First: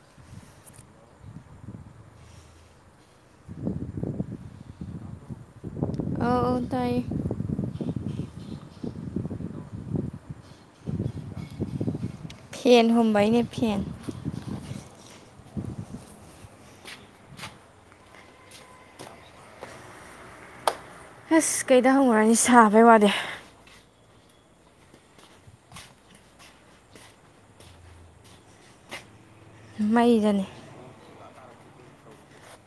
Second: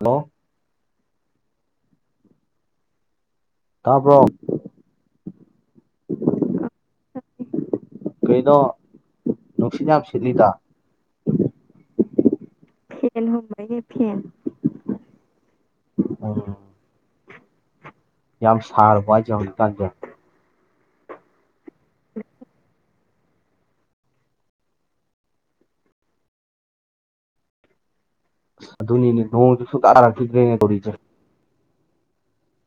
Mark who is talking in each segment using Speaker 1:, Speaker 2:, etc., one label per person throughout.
Speaker 1: hello ꯇꯕ꯭ꯔꯣ
Speaker 2: ꯑꯥꯎ ꯑꯧ ꯇꯥꯏꯌꯦ
Speaker 1: ꯀꯩꯅꯣ ꯅꯨꯡꯁꯤꯠ ꯌꯥꯝ ꯁꯤꯠꯂꯤꯗ ꯐꯦꯟ ꯍꯨꯃꯕꯒꯤ ꯐꯦꯟ ꯌꯥꯝ ꯁꯥꯔꯕꯣ ꯍꯥꯏꯖꯦ ꯍꯧꯖꯤꯛꯀꯥꯟꯖꯦ
Speaker 2: ꯍꯩꯁ ꯀꯩꯗ ꯍꯪꯉꯨꯔꯅꯤ ꯁꯥꯕꯩ ꯋꯥꯗꯦ
Speaker 1: ꯑꯗꯨꯨꯅꯤꯅꯤ ꯅꯣꯡꯗꯨꯁꯨ
Speaker 2: ꯃꯩꯗꯅꯤ
Speaker 1: ꯇꯥꯔꯛꯈꯤꯗ꯭ꯔꯦꯅꯦ ꯍꯧꯖꯤꯛꯁꯦ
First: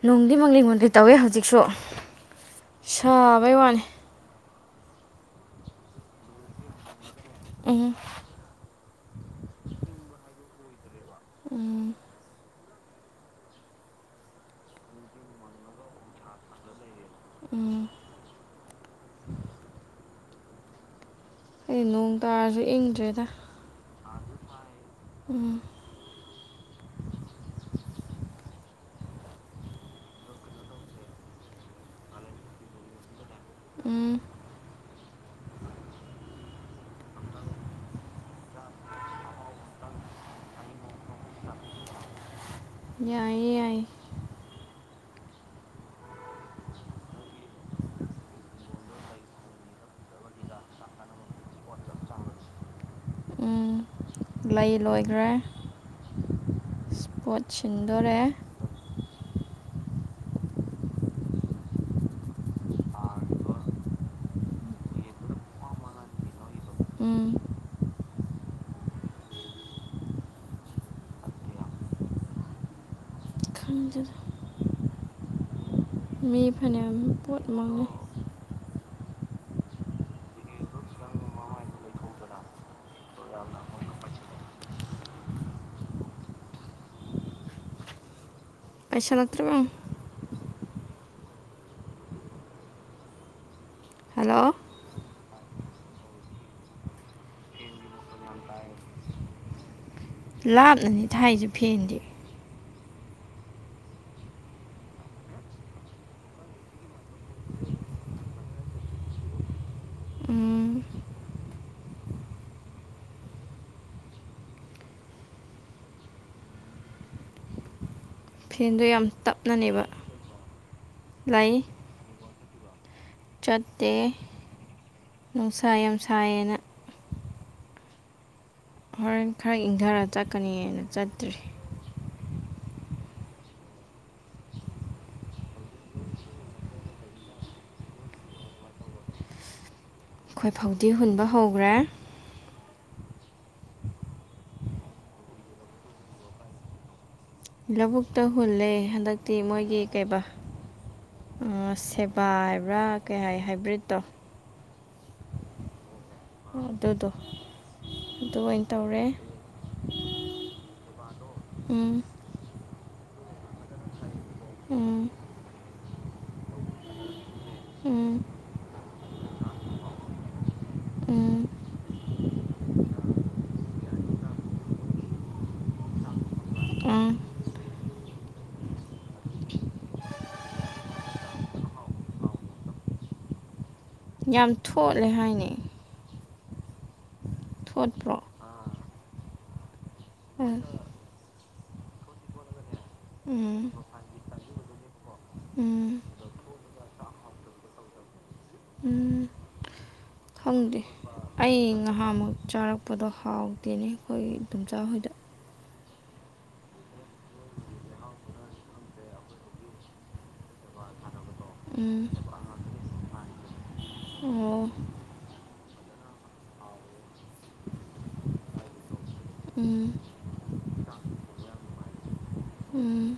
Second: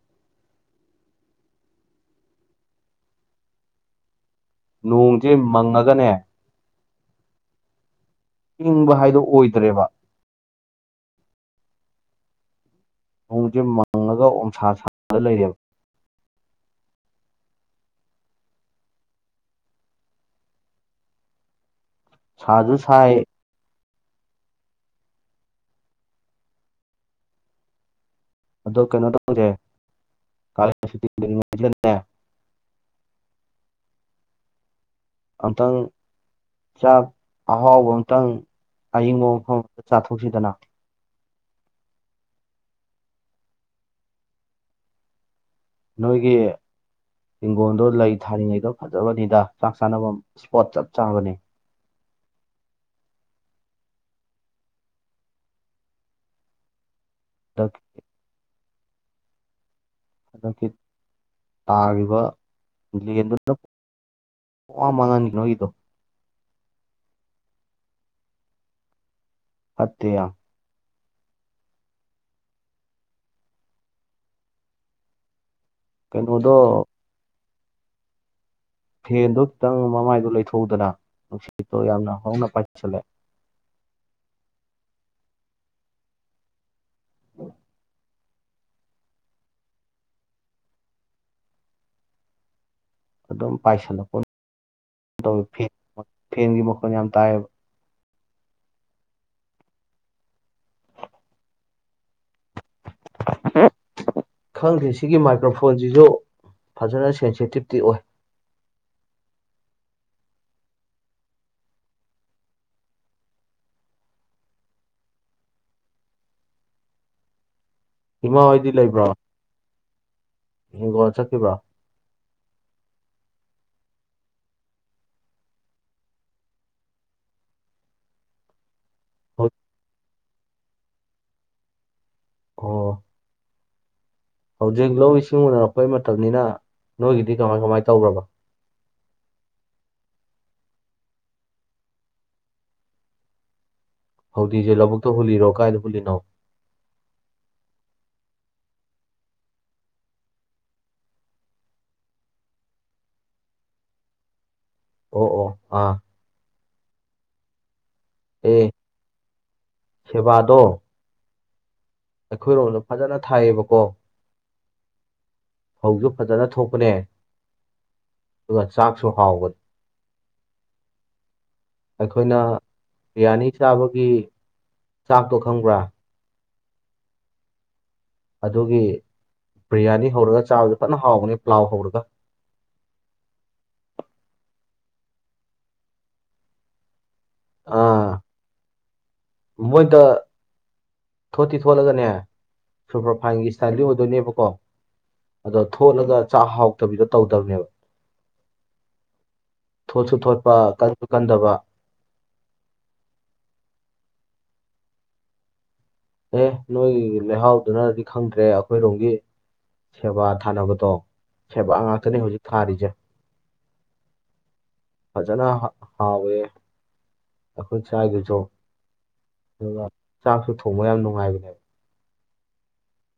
Speaker 2: ꯅꯨꯡꯗꯤ ꯃꯪꯂꯤ ꯃꯪꯂꯤ ꯇꯧꯋꯦ ꯍꯧꯖꯤꯛꯁꯨ ꯁꯥꯕꯩ ꯋꯥꯅꯤ
Speaker 1: ꯅꯣꯡꯁꯦ ꯃꯪꯉꯒꯅꯦ
Speaker 2: ꯎꯝ
Speaker 1: ꯏꯪꯕ ꯍꯥꯏꯗꯣ ꯑꯣꯏꯗ꯭ꯔꯦꯕ
Speaker 2: ꯎꯝ
Speaker 1: ꯅꯣꯡꯁꯦ ꯃꯪꯉꯒ ꯑꯣꯝꯁꯥ ꯁꯥꯔ ꯂꯩꯌꯦꯕ
Speaker 2: ꯎꯝ ꯗꯔꯖꯨ
Speaker 1: ꯁꯥꯁꯨ ꯁꯥꯏ
Speaker 2: ꯏꯪꯗ꯭ꯔꯦꯗ ꯎꯝ
Speaker 1: ꯑꯗꯣ ꯀꯩꯅꯣ ꯇꯧꯖꯦ ꯀꯂꯦꯟ ꯁꯨꯇꯤ [unintelligible]
Speaker 2: ꯎꯝ
Speaker 1: ꯑꯝꯇꯪ ꯆꯥꯛ ꯑꯍꯥꯎꯕ ꯑꯝꯇꯪ ꯑꯏꯤꯡꯕ ꯃꯐꯝ ꯑꯝꯗ ꯆꯥꯊꯣꯛꯁꯤꯗꯅ
Speaker 2: ꯌꯥꯏꯌꯦ ꯌꯥꯏꯌꯦ
Speaker 1: ꯅꯣꯏꯒꯤ ꯍꯤꯡꯒꯣꯜꯗꯣ ꯂꯩ ꯊꯥꯔꯤꯉꯩꯗ ꯐꯖꯕꯅꯤꯗ ꯆꯥꯛ ꯆꯥꯅꯕꯝ ꯏꯁꯄꯣꯠ ꯆꯞ ꯆꯥꯕꯅꯦ
Speaker 2: ꯎꯝ ꯂꯩ ꯂꯣꯏꯒ꯭ꯔꯦ ꯄꯣꯠ
Speaker 1: ꯑꯗ
Speaker 2: ꯁꯤꯟꯗꯣꯔꯦ
Speaker 1: ꯍꯟꯗꯛꯀꯤ ꯇꯥꯒꯤꯕ ꯂꯦꯟꯗꯨꯗ [unintelligible]
Speaker 2: ꯎꯝ
Speaker 1: ꯐꯠꯇꯦ ꯌꯥꯝ
Speaker 2: ꯈꯪꯗꯦꯗ ꯃꯤ
Speaker 1: ꯀꯩꯅꯣꯗꯣ
Speaker 2: ꯐꯅꯌꯥꯝ ꯄꯣꯠ ꯃꯥꯡꯂꯦ
Speaker 1: ꯐꯦꯟꯗꯣ ꯈꯤꯇꯪ ꯃꯃꯥꯏꯗꯣ ꯂꯩꯊꯣꯛꯎꯗꯅ ꯅꯨꯡꯁꯤꯠꯇꯣ ꯌꯥꯝꯅ ꯍꯧꯅ ꯄꯥꯏꯁꯤꯜꯂꯦ [inaudible] [inaudible]
Speaker 2: ꯄꯥꯏꯁꯜꯂꯛꯇ꯭ꯔꯥꯕ ꯌꯦꯡꯉꯣ
Speaker 1: ꯑꯗꯨꯝ ꯄꯥꯏꯁꯜꯄ
Speaker 2: ꯍꯜꯂꯣ
Speaker 1: ꯇꯧꯏ ꯐꯦꯟꯒꯤ ꯃꯈꯣꯜ ꯌꯝ ꯇꯥꯏꯌꯦꯕ
Speaker 2: ꯂꯥꯞꯅꯅꯤ ꯊꯥꯏꯁꯦ ꯐꯦꯟꯗꯤ
Speaker 1: [inaudible] ꯈꯪꯗꯦ ꯁꯤꯒꯤ ꯃꯥꯏꯀ꯭ꯔꯐꯣꯟꯁꯤꯁꯨ ꯐꯖꯅ ꯁꯦꯟꯁꯤꯇꯤꯞꯇꯤ ꯑꯣꯏ [inaudible]
Speaker 2: ꯎꯝ
Speaker 1: ꯏꯃꯥ ꯍꯣꯏꯗꯤ
Speaker 2: ꯐꯦꯟꯗꯣ ꯌꯥꯝ
Speaker 1: ꯂꯩꯕ꯭ꯔꯣ
Speaker 2: ꯇꯞꯅꯅꯦꯕ
Speaker 1: ꯍꯤꯡꯒꯣꯜ
Speaker 2: ꯂꯩ
Speaker 1: ꯆꯠꯈꯤꯕ꯭ꯔꯣ
Speaker 2: ꯆꯠꯇꯦ ꯅꯨꯡꯁꯥ ꯌꯥꯝ ꯁꯥꯏꯑꯦꯅ ꯍꯣꯔꯦꯟ ꯈꯔ ꯏꯪꯊꯔ ꯆꯠꯀꯅꯤꯅ ꯆꯠꯇ꯭ꯔꯤ
Speaker 1: ꯑꯣ ꯍꯧꯖꯤꯛ ꯂꯧ ꯏꯁꯤꯡ ꯎꯅꯔꯛꯄꯩ ꯃꯇꯝꯅꯤꯅ ꯅꯣꯏꯒꯤꯗꯤ ꯀꯃꯥꯏ ꯀꯃꯥꯏ ꯇꯧꯒ꯭ꯔꯥꯕ [inaudible]
Speaker 2: ꯑꯩꯈꯣꯏ ꯐꯧꯗꯤ ꯍꯨꯟꯕ ꯍꯧꯒ꯭ꯔꯦ
Speaker 1: ꯐꯧꯗꯤꯁꯦ ꯂꯧꯕꯨꯛꯇ ꯍꯨꯜꯂꯤꯔꯣ ꯀꯥꯏꯗ ꯍꯨꯜꯂꯤꯅꯣ
Speaker 2: ꯂꯧꯕꯨꯛꯇ ꯍꯨꯜꯂꯦ ꯍꯟꯗꯛꯇꯤ ꯃꯣꯏꯒꯤ ꯀꯩꯕꯥ ꯑꯥ ꯁꯦꯕꯥ ꯍꯥꯏꯕ꯭ꯔꯥ ꯀꯩ ꯍꯥꯏ ꯍꯥꯏꯕ꯭ꯔꯤꯠꯇꯣ
Speaker 1: ꯑꯣ ꯑꯣ ꯑꯥ
Speaker 2: ꯑꯗꯨꯗꯣ ꯑꯗꯨ
Speaker 1: ꯑꯦ
Speaker 2: ꯑꯣꯏꯅ ꯇꯧꯔꯦ
Speaker 1: ꯁꯦꯕꯥꯗꯣ
Speaker 2: ꯎꯝ
Speaker 1: ꯑꯩꯈꯣꯏꯔꯣꯝ ꯐꯖꯅ ꯊꯥꯏꯌꯦꯕꯀꯣ
Speaker 2: ꯎꯝ
Speaker 1: ꯐꯧꯁꯨ ꯐꯖꯅ ꯊꯣꯛꯄꯅꯦ
Speaker 2: ꯎꯝ
Speaker 1: ꯑꯗꯨꯒ ꯆꯥꯛꯁꯨ ꯍꯥꯎꯕ
Speaker 2: ꯎꯝ
Speaker 1: ꯑꯩꯈꯣꯏꯅ ꯕ꯭ꯤꯔꯌꯥꯅꯤ ꯆꯥꯕꯒꯤ ꯆꯥꯛꯇꯣ ꯈꯪꯕ꯭ꯔꯥ
Speaker 2: ꯎꯝ
Speaker 1: ꯑꯗꯨꯒꯤ ꯕꯤ꯭ꯔꯌꯥꯅꯤ ꯍꯧꯔꯒ ꯆꯥꯕꯁꯨ ꯐꯅ ꯍꯥꯎꯕꯅꯦ ꯄ꯭ꯂꯥꯎ ꯍꯧꯔꯒ [inaudible]
Speaker 2: ꯌꯥꯝ ꯊꯣꯠꯂꯦ ꯍꯥꯏꯅꯦ
Speaker 1: ꯑꯥ
Speaker 2: ꯊꯣꯠꯄ꯭ꯔꯣ
Speaker 1: ꯃꯣꯏꯗ
Speaker 2: ꯑꯥ
Speaker 1: ꯊꯣꯠꯇꯤ ꯊꯣꯠꯂꯒꯅꯦ ꯁꯨꯔꯄꯔ ꯐꯥꯏꯟꯒꯤ
Speaker 2: ꯎꯝ
Speaker 1: ꯏꯁꯇꯥꯏꯜꯗꯤ ꯑꯣꯏꯗꯣꯏꯅꯦꯕꯀꯣ ꯑꯗꯣ
Speaker 2: ꯎꯝ
Speaker 1: ꯊꯣꯠꯂꯒ ꯆꯥꯛ ꯍꯥꯎꯇꯕꯤꯗ ꯇꯧꯗꯕꯅꯦꯕ
Speaker 2: ꯎꯝ
Speaker 1: ꯊꯣꯠꯁꯨ ꯊꯣꯠꯄ
Speaker 2: ꯈꯪꯗꯦ
Speaker 1: ꯀꯟꯁꯨ ꯀꯟꯗꯕ
Speaker 2: ꯑꯩ ꯉꯥꯍꯥꯛꯃꯨꯛ ꯆꯥꯔꯛꯄꯗꯣ ꯍꯥꯎꯇꯦꯅꯦ ꯍꯣꯏꯒꯤ ꯏꯗꯣꯝꯆꯥ ꯍꯣꯏꯗ
Speaker 1: ꯑꯦ ꯅꯣꯏꯒꯤ ꯂꯩꯍꯥꯎꯗꯨꯅꯗꯤ ꯈꯪꯗ꯭ꯔꯦ ꯑꯩꯈꯣꯏꯔꯣꯝꯒꯤ ꯁꯦꯕꯥ ꯊꯥꯅꯕꯗꯣ ꯁꯦꯕꯥ
Speaker 2: ꯎꯝ
Speaker 1: ꯉꯥꯛꯇꯅꯦ ꯍꯧꯖꯤꯛ ꯊꯥꯔꯤꯖꯦ
Speaker 2: ꯑꯣ
Speaker 1: ꯐꯖꯅ ꯍꯥꯎꯋꯦ ꯑꯩꯈꯣꯏ ꯆꯥꯒꯤꯖꯣ ꯑꯗꯨꯒ
Speaker 2: ꯎꯝ
Speaker 1: ꯆꯥꯛꯁꯨ ꯊꯣꯡꯕ ꯌꯥꯝ ꯅꯨꯡꯉꯥꯏꯕꯅꯦ
Speaker 2: ꯎꯝ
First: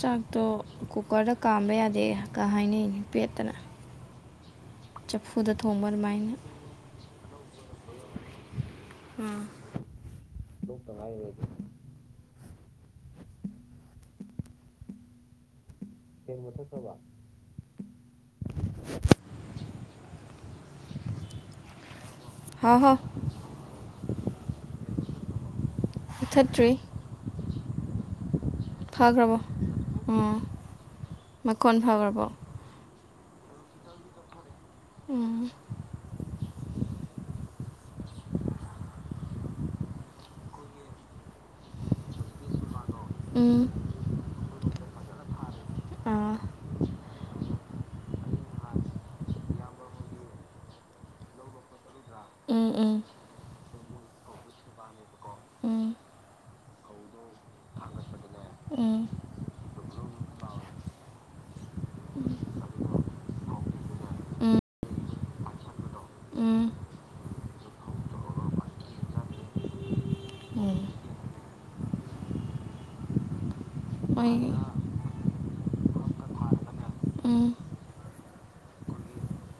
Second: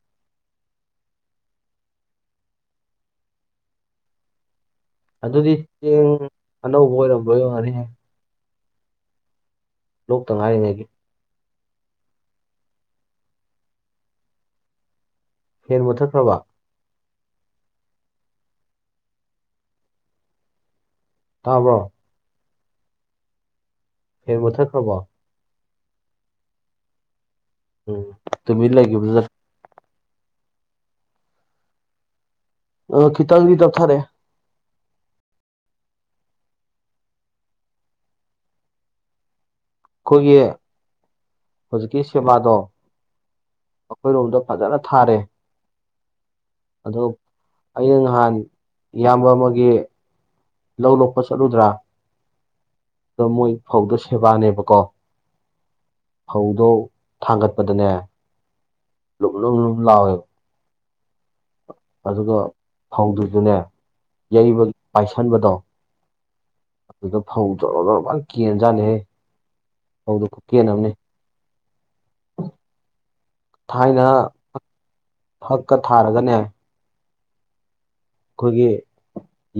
Speaker 2: ꯆꯥꯛꯇꯣ ꯀꯨꯀꯔꯗ ꯀꯥꯝꯕ ꯌꯥꯗꯦ ꯀꯍꯥꯏꯅꯩꯅꯦ ꯄꯦꯠꯇꯅ
Speaker 1: ꯑꯗꯨꯗꯤ
Speaker 2: ꯆꯐꯨꯗ ꯊꯣꯡꯕ
Speaker 1: ꯆꯦꯡ
Speaker 2: ꯑꯗꯨꯃꯥꯏꯅ
Speaker 1: ꯑꯅꯧꯕ ꯑꯣꯏꯔꯝꯕ ꯋꯅꯤꯍꯦ
Speaker 2: ꯎꯝ
Speaker 1: ꯂꯣꯛꯇ ꯉꯥꯏꯔꯤꯉꯩꯒꯤ ꯐꯦꯟ ꯃꯨꯊꯠ
Speaker 2: ꯐꯦꯟ ꯃꯨꯊꯠꯈ꯭ꯔꯕ
Speaker 1: ꯇꯥꯕ꯭ꯔꯣ
Speaker 2: ꯍꯥꯎ ꯍꯥꯎ
Speaker 1: ꯐꯦꯟ ꯃꯨꯊꯠꯈ꯭ꯔꯕꯣ
Speaker 2: ꯃꯨꯊꯠꯇ꯭ꯔꯤ
Speaker 1: ꯎꯝ ꯇꯨꯃꯤꯟ ꯂꯩꯈꯤꯕꯗꯨꯗ
Speaker 2: ꯐꯈ꯭ꯔꯕꯣ ꯎꯝ ꯃꯈꯣꯟ ꯐꯈ꯭ꯔꯕꯣ
Speaker 1: ꯎꯝ ꯈꯤꯇꯪꯗꯤ ꯇꯞꯊꯔꯦ
Speaker 2: ꯎꯝ
Speaker 1: ꯑꯩꯈꯣꯏꯒꯤ ꯍꯧꯖꯤꯛꯀꯤ ꯁꯦꯕꯥꯗꯣ
Speaker 2: ꯎꯝ
Speaker 1: ꯑꯩꯈꯣꯏꯔꯣꯝꯗ ꯐꯖꯅ ꯊꯥꯔꯦ
Speaker 2: ꯑꯥ
Speaker 1: ꯑꯗꯨ ꯑꯩꯅ ꯅꯍꯥꯟ ꯏꯌꯥꯝꯕ ꯑꯃꯒꯤ ꯂꯧ ꯂꯣꯛꯄ ꯆꯠꯂꯨꯗ꯭ꯔꯥ
Speaker 2: ꯎꯝ ꯎꯝ
Speaker 1: ꯑꯗꯣ ꯃꯣꯏ ꯐꯧꯗ ꯁꯦꯕꯥꯅꯦꯕꯀꯣ
Speaker 2: ꯎꯝ
Speaker 1: ꯐꯧꯗꯣ ꯊꯥꯡꯒꯠꯄꯗꯅꯦ
Speaker 2: ꯎꯝ
Speaker 1: ꯂꯨꯝ ꯂꯨꯝ ꯂꯥꯎꯑꯦ ꯑꯗꯨꯒ ꯐꯧꯗꯨꯖꯨꯅꯦ
Speaker 2: ꯎꯝ
Speaker 1: ꯌꯩꯕ ꯄꯥꯏꯁꯟꯕꯗꯣ
Speaker 2: ꯎꯝ
Speaker 1: ꯑꯗꯨꯗ ꯐꯧ ꯖꯣꯔꯣ ꯖꯣꯔꯤ ꯀꯦꯟꯖꯥꯠꯅꯤꯍꯦ ꯐꯧꯗꯣ ꯈꯨꯠ ꯀꯦꯟ
Speaker 2: ꯎꯝ
Speaker 1: ꯑꯃꯅꯦ ꯊꯥꯏꯅ
Speaker 2: ꯑꯣꯏ
Speaker 1: ꯐꯛꯀ ꯊꯥꯔꯒꯅꯦ
Speaker 2: ꯎꯝ
Speaker 1: ꯑꯩꯈꯣꯏꯒꯤ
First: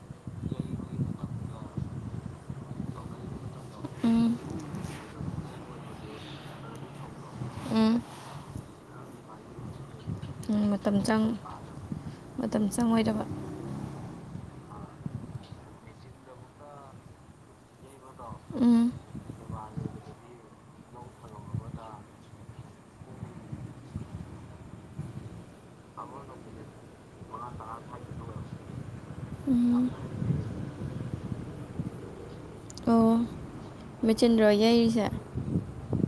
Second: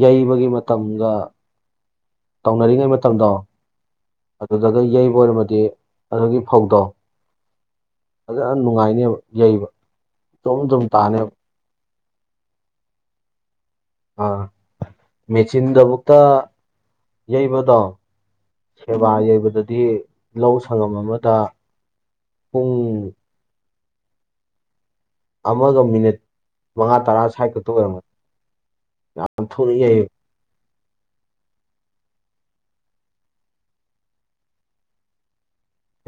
Speaker 1: ꯌꯩꯕꯒꯤ ꯃꯇꯝꯒ ꯇꯧꯅꯔꯤꯉꯩ ꯃꯇꯝꯗꯣ
Speaker 2: ꯎꯝ
Speaker 1: ꯑꯗꯨꯒ ꯌꯩꯕ ꯑꯣꯏꯔꯃꯗꯤ ꯑꯗꯨꯒꯤ ꯐꯧꯗꯣ
Speaker 2: ꯎꯝ
Speaker 1: ꯑꯗꯨ ꯌꯥꯝ ꯅꯨꯡꯉꯥꯏꯅꯦꯕ ꯌꯩꯕ ꯖꯣꯝ
Speaker 2: ꯎꯝ
Speaker 1: ꯖꯣꯝ
Speaker 2: ꯃꯇꯝ ꯆꯪ
Speaker 1: ꯇꯥꯅꯦꯕ
Speaker 2: ꯃꯇꯝ ꯆꯪꯉꯣꯏꯗꯕ
Speaker 1: ꯑꯥ ꯃꯦꯆꯤꯟꯗꯕꯨꯨꯛꯇ ꯌꯩꯕꯗꯣ
Speaker 2: ꯎꯝ
Speaker 1: ꯁꯦꯕꯥ ꯌꯩꯕꯗꯗꯤ ꯂꯧ ꯁꯪꯉꯝ ꯑꯃꯗ ꯎꯝ ꯑꯃꯒ ꯃꯤꯅꯤꯠ ꯃꯉꯥ ꯇꯔꯥ ꯁ꯭ꯋꯥꯏ ꯈꯛꯇ ꯑꯣꯏꯔꯝꯃꯣꯏ ꯌꯥꯝ ꯊꯣꯛ
Speaker 2: ꯎꯝ
Speaker 1: ꯏꯍꯦ
Speaker 2: ꯃꯦꯆꯤꯟꯗ꯭ꯔꯣ ꯌꯩꯔꯤꯁꯦ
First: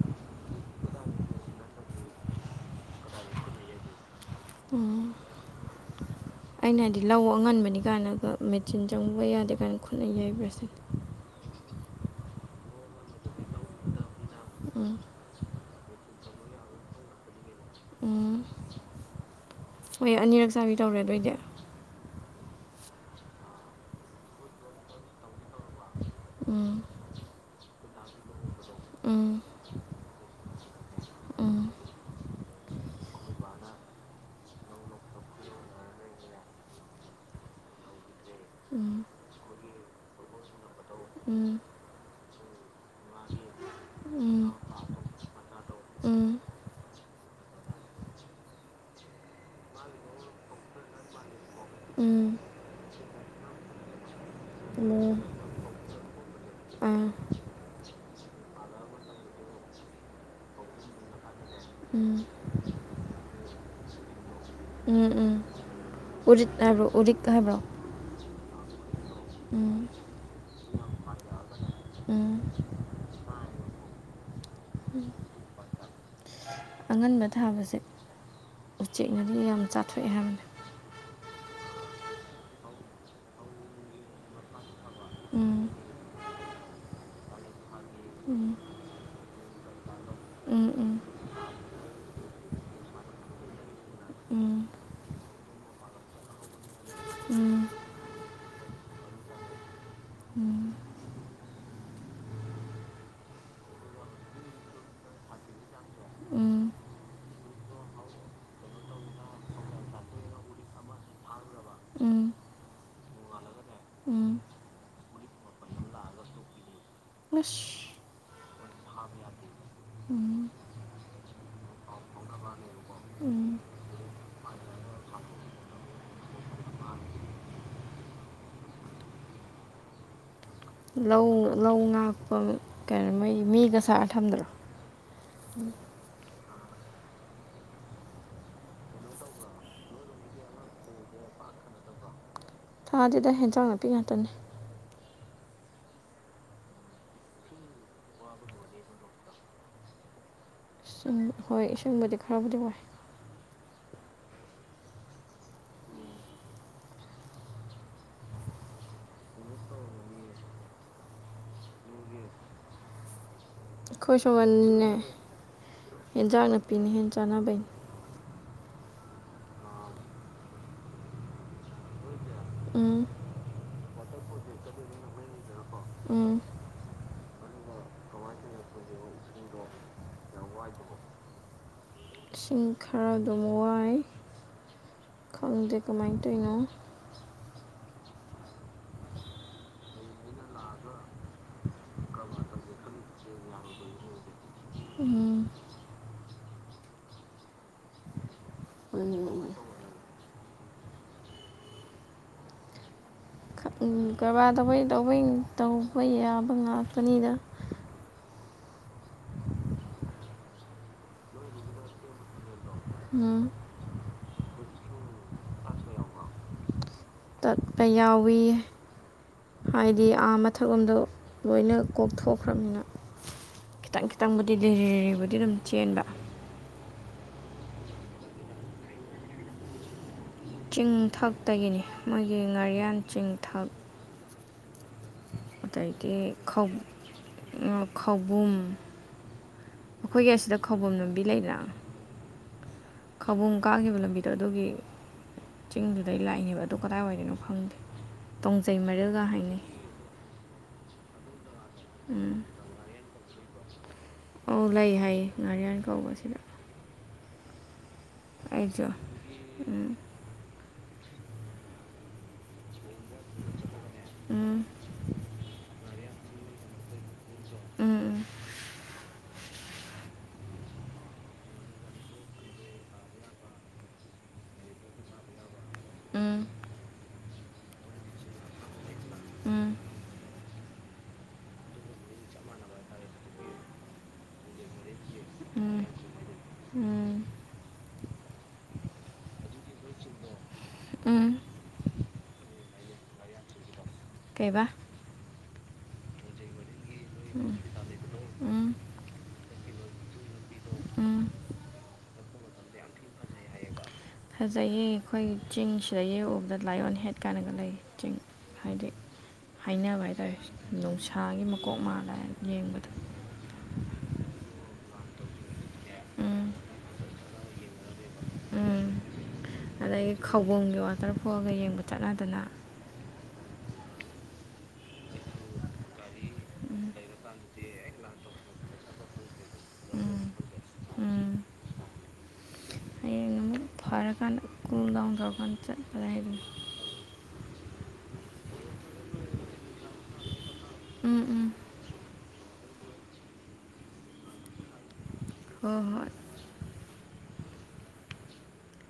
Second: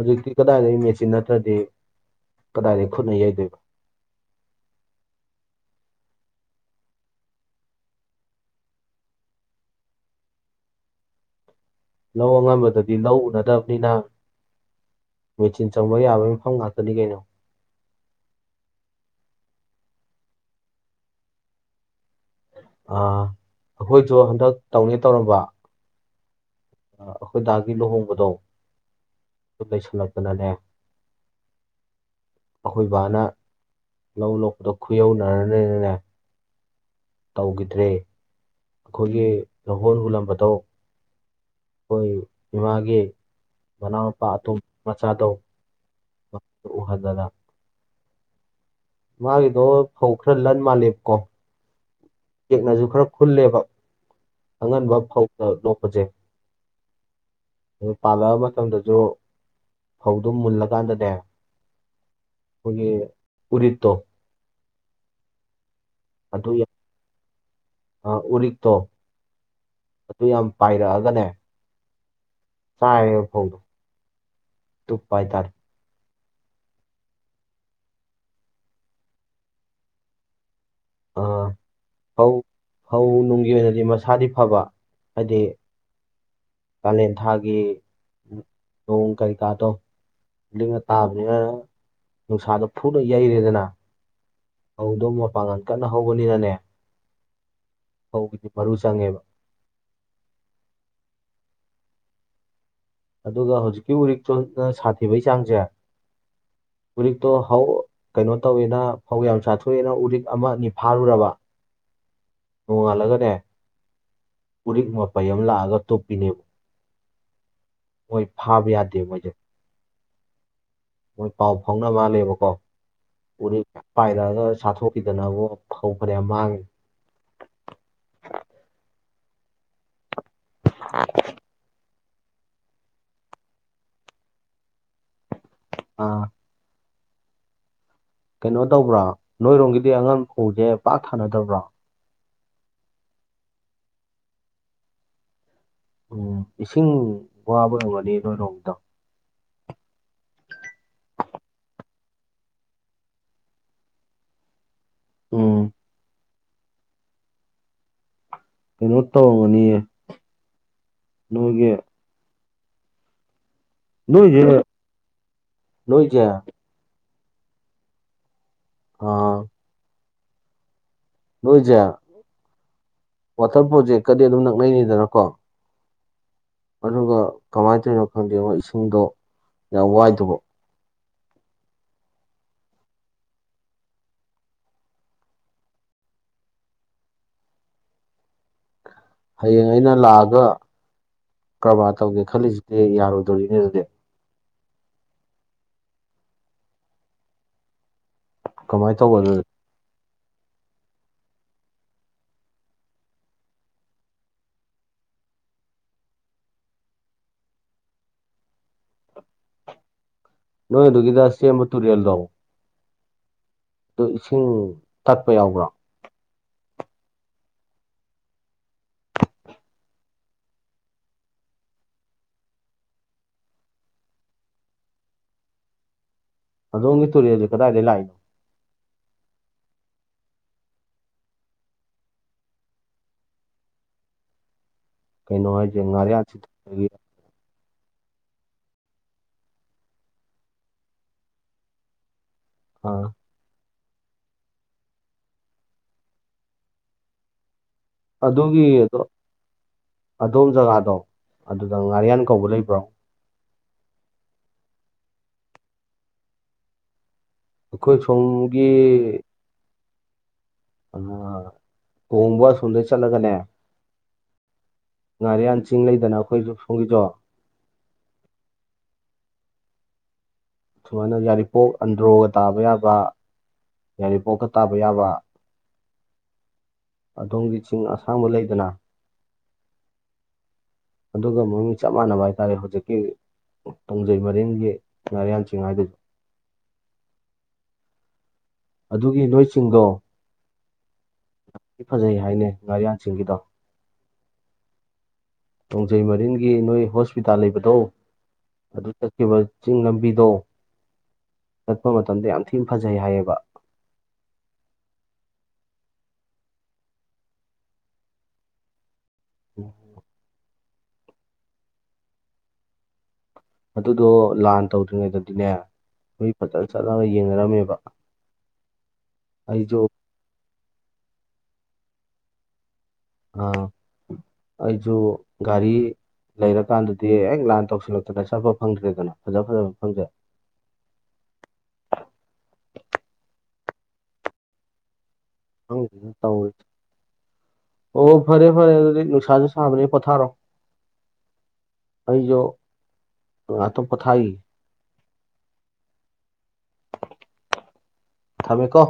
Speaker 1: ꯍꯧꯖꯤꯛꯇꯤ ꯀꯗꯥꯏꯗꯒꯤ ꯃꯦꯆꯤꯟ ꯅꯠꯇ꯭ꯔꯗꯤ ꯀꯗꯥꯏꯗꯒꯤ ꯈꯨꯠꯅ ꯌꯩꯗꯣꯏꯕ
Speaker 2: ꯑꯣ ꯑꯩꯅ ꯍꯥꯏꯗꯤ ꯂꯧ ꯑꯉꯟꯕꯅꯤ ꯀꯥꯏꯅꯒ ꯃꯦꯆꯤꯟ ꯆꯪꯕ ꯌꯥꯗꯦ ꯀꯥꯏꯅ ꯈꯨꯠꯅ ꯌꯩꯕ꯭ꯔ ꯁꯤꯅꯤ
Speaker 1: ꯂꯧ ꯑꯉꯝꯕꯗꯗꯤ ꯂꯧ ꯎꯅꯗꯕꯅꯤꯅ
Speaker 2: ꯎꯝ
Speaker 1: ꯃꯦꯆꯤꯟ ꯆꯪꯕ ꯌꯥꯕ ꯃꯤꯐꯝ ꯉꯥꯛꯇꯅꯤ ꯀꯩꯅꯣ
Speaker 2: ꯎꯝ ꯍꯣꯏ ꯑꯅꯤꯔꯛ ꯆꯥꯕꯤ ꯇꯧꯔꯦ ꯑꯗꯨ ꯑꯣꯏꯗꯤ
Speaker 1: ꯑꯥ ꯑꯩꯈꯣꯏꯁꯨ ꯍꯟꯗꯛ ꯇꯧꯒꯦ ꯇꯧꯔꯝꯕ
Speaker 2: ꯎꯝ
Speaker 1: ꯑꯩꯈꯣꯏꯗꯥꯒꯤ ꯂꯨꯍꯣꯡꯕꯗꯣ
Speaker 2: ꯎꯝ
Speaker 1: ꯅꯩꯁꯜꯂꯛꯇꯗꯅꯦ
Speaker 2: ꯎꯝ
Speaker 1: ꯑꯩꯈꯣꯏ ꯕꯥꯅ ꯂꯧ ꯂꯣꯛꯄꯗ ꯈꯨꯌꯧꯅꯔꯅꯤꯅꯅꯦ ꯇꯧꯈꯤꯗ꯭ꯔꯦ
Speaker 2: ꯎꯝ
Speaker 1: ꯑꯩꯈꯣꯏꯒꯤ ꯂꯧꯍꯣꯟ ꯍꯨꯜꯂꯝꯕꯗꯣ
Speaker 2: ꯎꯝ
Speaker 1: ꯑꯩꯈꯣꯏ ꯏꯃꯥꯒꯤ ꯃꯅꯥꯎꯄꯥ
Speaker 2: ꯎꯝ
Speaker 1: ꯑꯇꯣꯝꯕ ꯃꯆꯥꯗꯣ
Speaker 2: ꯎꯝ
Speaker 1: ꯎꯍꯟꯗꯅ ꯃꯥꯒꯤꯗꯣ ꯐꯧ ꯈꯔ ꯂꯟ ꯃꯥꯟꯔꯦꯕꯀꯣ
Speaker 2: ꯎꯝ
Speaker 1: ꯎꯌꯦꯛꯅꯁꯨ ꯈꯔ ꯈꯨꯜꯂꯦꯕ ꯑꯉꯟꯕ
Speaker 2: ꯎꯝ
Speaker 1: ꯐꯧ ꯗ ꯂꯣꯛꯄꯁꯦ
Speaker 2: ꯑꯥ
Speaker 1: ꯑꯗꯨ ꯄꯥꯜꯂꯛꯑꯕ ꯃꯇꯝꯗꯁꯨ ꯐꯧꯗꯨ ꯃꯨꯜꯂꯀꯥꯟꯗꯅꯦ
Speaker 2: ꯎꯝ
Speaker 1: ꯍꯣꯏꯒꯤ ꯎꯔꯤꯠꯇꯣ
Speaker 2: ꯎꯝ ꯎꯝ ꯎꯔꯤꯠ ꯍꯥꯏꯕ꯭ꯔꯣ ꯎꯗꯤꯛ ꯍꯥꯏꯕ꯭ꯔꯣ
Speaker 1: ꯇꯣ
Speaker 2: ꯎꯝ
Speaker 1: ꯄꯥꯏꯔꯛꯑꯒꯅꯦ
Speaker 2: ꯑꯥ
Speaker 1: ꯆꯥꯏꯌꯦꯕ ꯐꯧꯗꯣ ꯇꯨꯞꯄ ꯍꯥꯏꯇꯥꯔꯦ
Speaker 2: ꯑꯉꯟꯕ ꯊꯥꯕꯁꯦ ꯎꯆꯦꯛꯅꯗꯤ ꯌꯥꯝ ꯆꯥꯊꯣꯛꯑꯦ ꯍꯥꯏꯕꯅꯦ
Speaker 1: ꯑꯥ ꯐꯧ ꯐꯧ ꯅꯨꯡꯒꯤ ꯑꯣꯏꯅꯗꯤ ꯃꯁꯥꯗꯤ ꯐꯕ ꯍꯥꯏꯗꯤ
Speaker 2: ꯎꯝ
Speaker 1: ꯀꯥꯂꯦꯟ ꯊꯥꯒꯤ
Speaker 2: ꯎꯝ
Speaker 1: ꯅꯣꯡ ꯀꯔꯤꯀꯥꯗꯣ
Speaker 2: ꯎꯝ ꯎꯝ
Speaker 1: ꯇꯥꯕꯅꯤꯅ ꯅꯨꯡꯁꯥꯗꯣ ꯐꯨꯅ ꯌꯩꯔꯦꯗꯅ
Speaker 2: ꯎꯝ
Speaker 1: ꯐꯧꯗꯣ ꯃꯄꯥꯡꯒꯜ ꯀꯟꯅ ꯍꯧꯕꯅꯤꯅꯅꯦ
Speaker 2: ꯎꯝ
Speaker 1: ꯐꯧꯗꯨꯗꯤ ꯃꯔꯨ ꯆꯪꯉꯦꯕ
Speaker 2: ꯎꯝ
Speaker 1: ꯑꯗꯨꯒ ꯍꯧꯖꯤꯛꯀꯤ ꯎꯔꯤꯛ ꯆꯣꯅ ꯁꯥꯊꯤꯕꯩ ꯆꯥꯡꯁꯦ
Speaker 2: ꯎꯝ
Speaker 1: ꯎꯔꯤꯛꯇꯣ ꯐꯧ ꯀꯩꯅꯣ ꯇꯧꯋꯦꯅ ꯐꯧ ꯌꯥꯝ ꯆꯥꯊꯣꯛꯑꯦꯅ ꯎꯔꯤꯛ ꯑꯃ ꯑꯅꯤ ꯐꯥꯔꯨꯔꯕ
Speaker 2: ꯎꯝ ꯎꯝ
Speaker 1: ꯎꯣꯡꯉꯥꯜꯂꯒꯅꯦ
Speaker 2: ꯎꯝ
Speaker 1: ꯎꯔꯤꯛ ꯃꯄꯩ ꯑꯃ ꯂꯥꯛꯑꯒ ꯇꯨꯞꯄꯤꯅꯦꯕ
Speaker 2: ꯑꯁ
Speaker 1: ꯃꯣꯏ ꯐꯥꯕ ꯌꯥꯗꯦ ꯃꯣꯏꯗꯤ
Speaker 2: ꯎꯝ
Speaker 1: ꯃꯣꯏ ꯄꯥꯎ ꯐꯥꯎꯅꯕ ꯃꯥꯜꯂꯦꯕꯀꯣ
Speaker 2: ꯎꯝ
Speaker 1: ꯎꯔꯤꯛ ꯄꯥꯏꯔꯛꯑꯒ ꯆꯥꯊꯣꯛꯈꯤꯗꯅꯕꯨ ꯐꯧ ꯐꯅꯌꯥꯝ ꯃꯥꯡꯉꯤ [inaudible]
Speaker 2: ꯂꯧ ꯂꯧ ꯉꯥꯛꯄ ꯀꯩꯅꯣ ꯃꯣꯏ ꯃꯤꯒ ꯁꯥꯔ ꯊꯝꯗ꯭ꯔꯣ
Speaker 1: ꯑꯥ ꯀꯩꯅꯣ ꯇꯧꯕ꯭ꯔꯥ ꯅꯣꯏꯔꯣꯝꯒꯤꯗꯤ ꯑꯉꯥꯡ ꯐꯧꯁꯦ ꯄꯥꯛ ꯊꯥꯅꯗꯕ꯭ꯔꯥ
Speaker 2: ꯊꯥꯗꯦꯗ ꯍꯦꯟꯁꯥꯡ ꯅꯥꯄꯤ ꯉꯥꯛꯇꯅꯦ
Speaker 1: ꯎꯝ ꯏꯁꯤꯡ ꯋꯥꯕꯩ ꯋꯥꯔꯤꯔꯣ ꯅꯣꯏꯔꯣꯝꯇ
Speaker 2: ꯁꯤꯡ ꯍꯣꯏ ꯏꯁꯤꯡꯕꯨꯗꯤ ꯈꯔꯕꯨꯗꯤ ꯋꯥꯏ
Speaker 1: ꯎꯝ ꯀꯩꯅꯣ ꯇꯧꯔꯝꯒꯅꯤꯌꯦ ꯅꯣꯏꯒꯤ
Speaker 2: ꯑꯩꯈꯣꯏ
Speaker 1: ꯅꯣꯏꯁꯦ
Speaker 2: ꯁꯣꯟꯅꯤꯅꯦ
Speaker 1: ꯅꯣꯏꯁꯦ
Speaker 2: ꯌꯦꯟꯖꯥꯡ ꯅꯥꯄꯤꯅꯦ ꯍꯦꯟ ꯆꯥꯅꯕꯩꯅꯦ
Speaker 1: ꯑꯥ ꯅꯣꯏꯖꯦ
Speaker 2: ꯎꯝ
Speaker 1: ꯋꯥꯇꯔ ꯄ꯭ꯔꯣꯖꯦꯛꯀꯗꯤ ꯑꯗꯨꯝ ꯅꯛꯅꯩꯅꯤꯗꯅꯀꯣ
Speaker 2: ꯎꯝ
Speaker 1: ꯑꯗꯨꯒ ꯀꯃꯥꯏꯅ ꯇꯧꯔꯤꯅꯣ ꯈꯪꯗꯦ ꯃꯣꯏ ꯏꯁꯤꯡꯗꯣ ꯌꯥꯝ ꯋꯥꯏꯗꯨꯕꯣ
Speaker 2: ꯏꯁꯤꯡ ꯈꯔ ꯗꯨꯝ ꯋꯥꯥꯏ ꯑꯗꯨꯗꯤ ꯀꯃꯥꯏꯅ ꯇꯧꯏꯅꯣ
Speaker 1: ꯍꯌꯦꯡ ꯑꯩꯅ ꯂꯥꯛꯑꯒ ꯀꯔꯕꯥꯔ ꯇꯧꯒꯦ ꯈꯜꯂꯤꯁꯤꯗꯤ ꯌꯥꯔꯣꯏꯗꯣꯔꯤꯅꯦ ꯑꯗꯨꯗꯤ
Speaker 2: ꯎꯝ
Speaker 1: ꯀꯃꯥꯏꯅ ꯇꯧꯕ ꯑꯗꯨꯗꯤ
Speaker 2: ꯎꯝ, ꯀꯔꯕꯥꯔ ꯇꯧꯕꯩ ꯇꯧꯕꯩ ꯇꯧꯕ ꯌꯥꯕ ꯉꯥꯛꯇꯅꯤꯗ
Speaker 1: ꯅꯣꯏ ꯑꯗꯨꯒꯤꯗ ꯁꯦꯝꯕ ꯇꯨꯔꯦꯜꯗꯣ
Speaker 2: ꯎꯝ
Speaker 1: ꯑꯗꯨ ꯏꯁꯤꯡ ꯊꯠꯄ ꯌꯥꯎꯕ꯭ꯔꯥ
Speaker 2: ꯄ ꯌꯥꯎꯏ ꯍꯥꯏꯗꯤ ꯑꯥ ꯃꯊꯛꯂꯣꯝꯗꯣ ꯂꯣꯏꯅ ꯀꯣꯛꯊꯣꯛꯈ꯭ꯔꯕꯅꯤꯅ ꯈꯤꯇꯪ ꯈꯤꯇꯪꯕꯨꯗꯤ ꯂꯤꯔꯤ ꯂꯤꯔꯤꯕꯨꯗꯤ ꯑꯗꯨꯝ ꯆꯦꯟꯕ
Speaker 1: ꯑꯗꯣꯝꯒꯤ ꯇꯨꯨꯔꯦꯜꯗꯨ ꯀꯗꯥꯏꯗꯒꯤ ꯂꯥꯛꯏꯅꯣ
Speaker 2: ꯆꯤꯡꯊꯛꯇꯒꯤꯅꯤ ꯃꯣꯏꯒꯤ ꯉꯥꯔꯤꯌꯥꯟ ꯆꯤꯡꯊꯛ
Speaker 1: ꯀꯩꯅꯣ ꯍꯥꯏꯁꯦ
Speaker 2: ꯑꯗꯩꯒꯤ
Speaker 1: ꯉꯥꯔꯤꯌꯥꯟ ꯁꯤꯗꯒꯤ
Speaker 2: [unintelligible] ꯈꯧꯕꯨꯝ ꯑꯩꯈꯣꯏꯒꯤ ꯑꯁꯤꯗ ꯈꯧꯕꯨꯝ ꯂꯝꯕꯤ ꯂꯩꯗꯅ
Speaker 1: ꯑꯥ
Speaker 2: ꯀꯥꯒꯤꯕ ꯂꯝꯕꯤꯗꯣ ꯑꯗꯨꯒꯤ ꯆꯤꯡꯗꯨꯗꯩ ꯂꯥꯛꯏꯅꯦꯕ ꯑꯗꯣ ꯀꯗꯥꯏꯋꯥꯏꯗꯩꯅꯣ ꯈꯪꯗꯦ ꯇꯣꯡꯖꯩ
Speaker 1: ꯑꯗꯨꯒꯤꯗꯣ
Speaker 2: ꯃꯔꯤꯜꯒ ꯍꯥꯏꯅꯩ
Speaker 1: ꯑꯗꯣꯝ ꯖꯒꯥꯗꯣ ꯑꯗꯨꯗ ꯉꯥꯔꯤꯌꯥꯟ
Speaker 2: ꯎꯝ
Speaker 1: ꯀꯧꯕ ꯂꯩꯕ꯭ꯔꯣ
Speaker 2: ꯑꯧ ꯂꯩ ꯍꯥꯏꯌꯦ ꯉꯥꯔꯤꯌꯥꯟ ꯀꯧꯕ ꯁꯤꯗ
Speaker 1: ꯑꯩꯈꯣꯏ ꯁꯣꯝꯒꯤ
Speaker 2: ꯎꯝ
Speaker 1: ꯑꯃ ꯀꯣꯡꯕ ꯑꯁꯣꯝꯗꯩ ꯆꯠꯂꯒꯅꯦ
Speaker 2: ꯎꯝ
Speaker 1: ꯉꯥꯔꯤꯌꯥꯟ ꯆꯤꯡ ꯂꯩꯗꯅ ꯑꯈꯣꯏꯁꯨ ꯁꯣꯝꯒꯤꯗꯣ
Speaker 2: ꯎꯝ
Speaker 1: ꯁꯨꯃꯥꯏꯅ ꯌꯥꯔꯤꯄꯣꯛ ꯑꯟꯗ꯭ꯔꯣꯒ ꯇꯥꯕ ꯌꯥꯕ ꯌꯥꯏꯔꯤ ꯄꯣꯛꯀ ꯇꯥꯕ ꯌꯥꯕ
Speaker 2: ꯎꯝ
Speaker 1: ꯑꯗꯣꯝꯒꯤ ꯆꯤꯡ ꯑꯁꯥꯡꯕ ꯂꯩꯗꯅ
Speaker 2: ꯎꯝ
Speaker 1: ꯑꯗꯨꯒ ꯃꯃꯤꯡ ꯆꯞ ꯃꯥꯟꯅꯕ ꯍꯥꯏꯇꯥꯔꯦ ꯍꯧꯖꯤꯛꯀꯤ ꯇꯨꯡꯖꯩ ꯃꯔꯤꯡꯒꯤ ꯉꯥꯔꯤꯌꯥꯟ ꯆꯤꯡ
Speaker 2: ꯎꯝ
Speaker 1: [inaudible]
Speaker 2: ꯎꯝ
Speaker 1: ꯑꯗꯨꯒꯤ ꯅꯣꯏ ꯆꯤꯡꯗꯣ
Speaker 2: ꯎꯝ
Speaker 1: ꯊꯤ ꯐꯖꯩ ꯍꯥꯏꯅꯦ ꯉꯥꯔꯤꯌꯥꯟꯆꯤꯡꯒꯤꯗꯣ
Speaker 2: ꯀꯩꯕꯥ
Speaker 1: ꯇꯣꯡꯖꯩ ꯃꯔꯤꯟꯒꯤ ꯅꯣꯏ ꯍꯣꯁꯄꯤꯇꯥꯜ
Speaker 2: ꯎꯝ
Speaker 1: ꯂꯩꯕꯗꯣ
Speaker 2: ꯎꯝ
Speaker 1: ꯑꯗꯨ ꯆꯠꯈꯤꯕ ꯆꯤꯡ ꯂꯝꯕꯤꯗꯣ
Speaker 2: ꯎꯝ
Speaker 1: ꯆꯠꯄ ꯃꯇꯝꯗ ꯌꯥꯝ ꯊꯤꯅ ꯐꯖꯩ ꯍꯥꯏꯌꯦꯕ
Speaker 2: ꯐꯖꯩꯌꯦ ꯑꯈꯣꯏ ꯆꯤꯡꯁꯤꯗ ꯌꯦ ꯎꯕꯗ ꯂꯥꯏꯑꯣꯟ ꯍꯦꯠ ꯀꯥꯏꯅꯒ ꯂꯩ ꯆꯤꯡ ꯍꯥꯏꯗꯤ ꯍꯥꯏꯅꯕ ꯍꯥꯏ ꯇꯥꯔꯦ ꯅꯨꯡꯁꯥꯒꯤ ꯃꯀꯣꯛ ꯃꯥꯜꯂ ꯌꯦꯡꯕꯗ
Speaker 1: ꯑꯗꯨꯗꯣ ꯂꯥꯟ ꯇꯧꯗ꯭ꯔꯤꯉꯩꯗꯗꯤꯅꯦ ꯅꯣꯏ
Speaker 2: ꯎꯝ
Speaker 1: ꯐꯖꯅ ꯆꯠꯂꯒ ꯌꯦꯡꯅꯔꯝꯃꯦꯕ
Speaker 2: ꯎꯝ
Speaker 1: ꯑꯩꯁꯨ
Speaker 2: ꯑꯗꯒꯤ ꯈꯧꯕꯨꯝꯒꯤ ꯋꯥꯇꯔꯐꯣꯜꯒ ꯌꯦꯡꯕ ꯆꯠꯅꯗꯅ
Speaker 1: ꯑꯥ ꯑꯩꯁꯨ ꯒꯥꯔꯤ
Speaker 2: ꯎꯝ
Speaker 1: ꯂꯩꯔꯀꯥꯟꯗꯗꯤ ꯍꯦꯛ ꯂꯥꯟ ꯇꯧꯁꯤꯜꯂꯛꯇꯅ ꯆꯠꯄ ꯐꯪꯗ꯭ꯔꯦꯗꯅ ꯐꯖ ꯐꯖꯕ ꯃꯐꯝꯁꯦ
Speaker 2: ꯎꯝ ꯎꯝ ꯑꯃꯨꯛ ꯐꯔꯀꯥꯟꯗ ꯀꯨꯜ ꯗꯥꯎꯟ ꯇꯧꯔꯀꯥꯟꯗ ꯆꯠꯄꯗ
Speaker 1: ꯈꯪꯗꯦꯗ
Speaker 2: ꯍꯥꯏꯗꯨꯅꯤ
Speaker 1: ꯇꯧꯔꯤꯁꯦ ꯑꯣ ꯐꯔꯦ ꯐꯔꯦ ꯑꯗꯨꯗꯤ ꯅꯨꯡꯁꯥꯁꯨ ꯁꯥꯕꯅꯤꯅ ꯄꯣꯊꯥꯔꯣ
Speaker 2: ꯎꯝ ꯎꯝ
Speaker 1: ꯑꯩꯁꯨ ꯉꯥꯇꯪ ꯄꯣꯊꯥꯈꯤꯒꯦ
Speaker 2: ꯍꯣꯏ ꯍꯣꯏ
Speaker 1: ꯊꯝꯃꯦ ꯀꯣ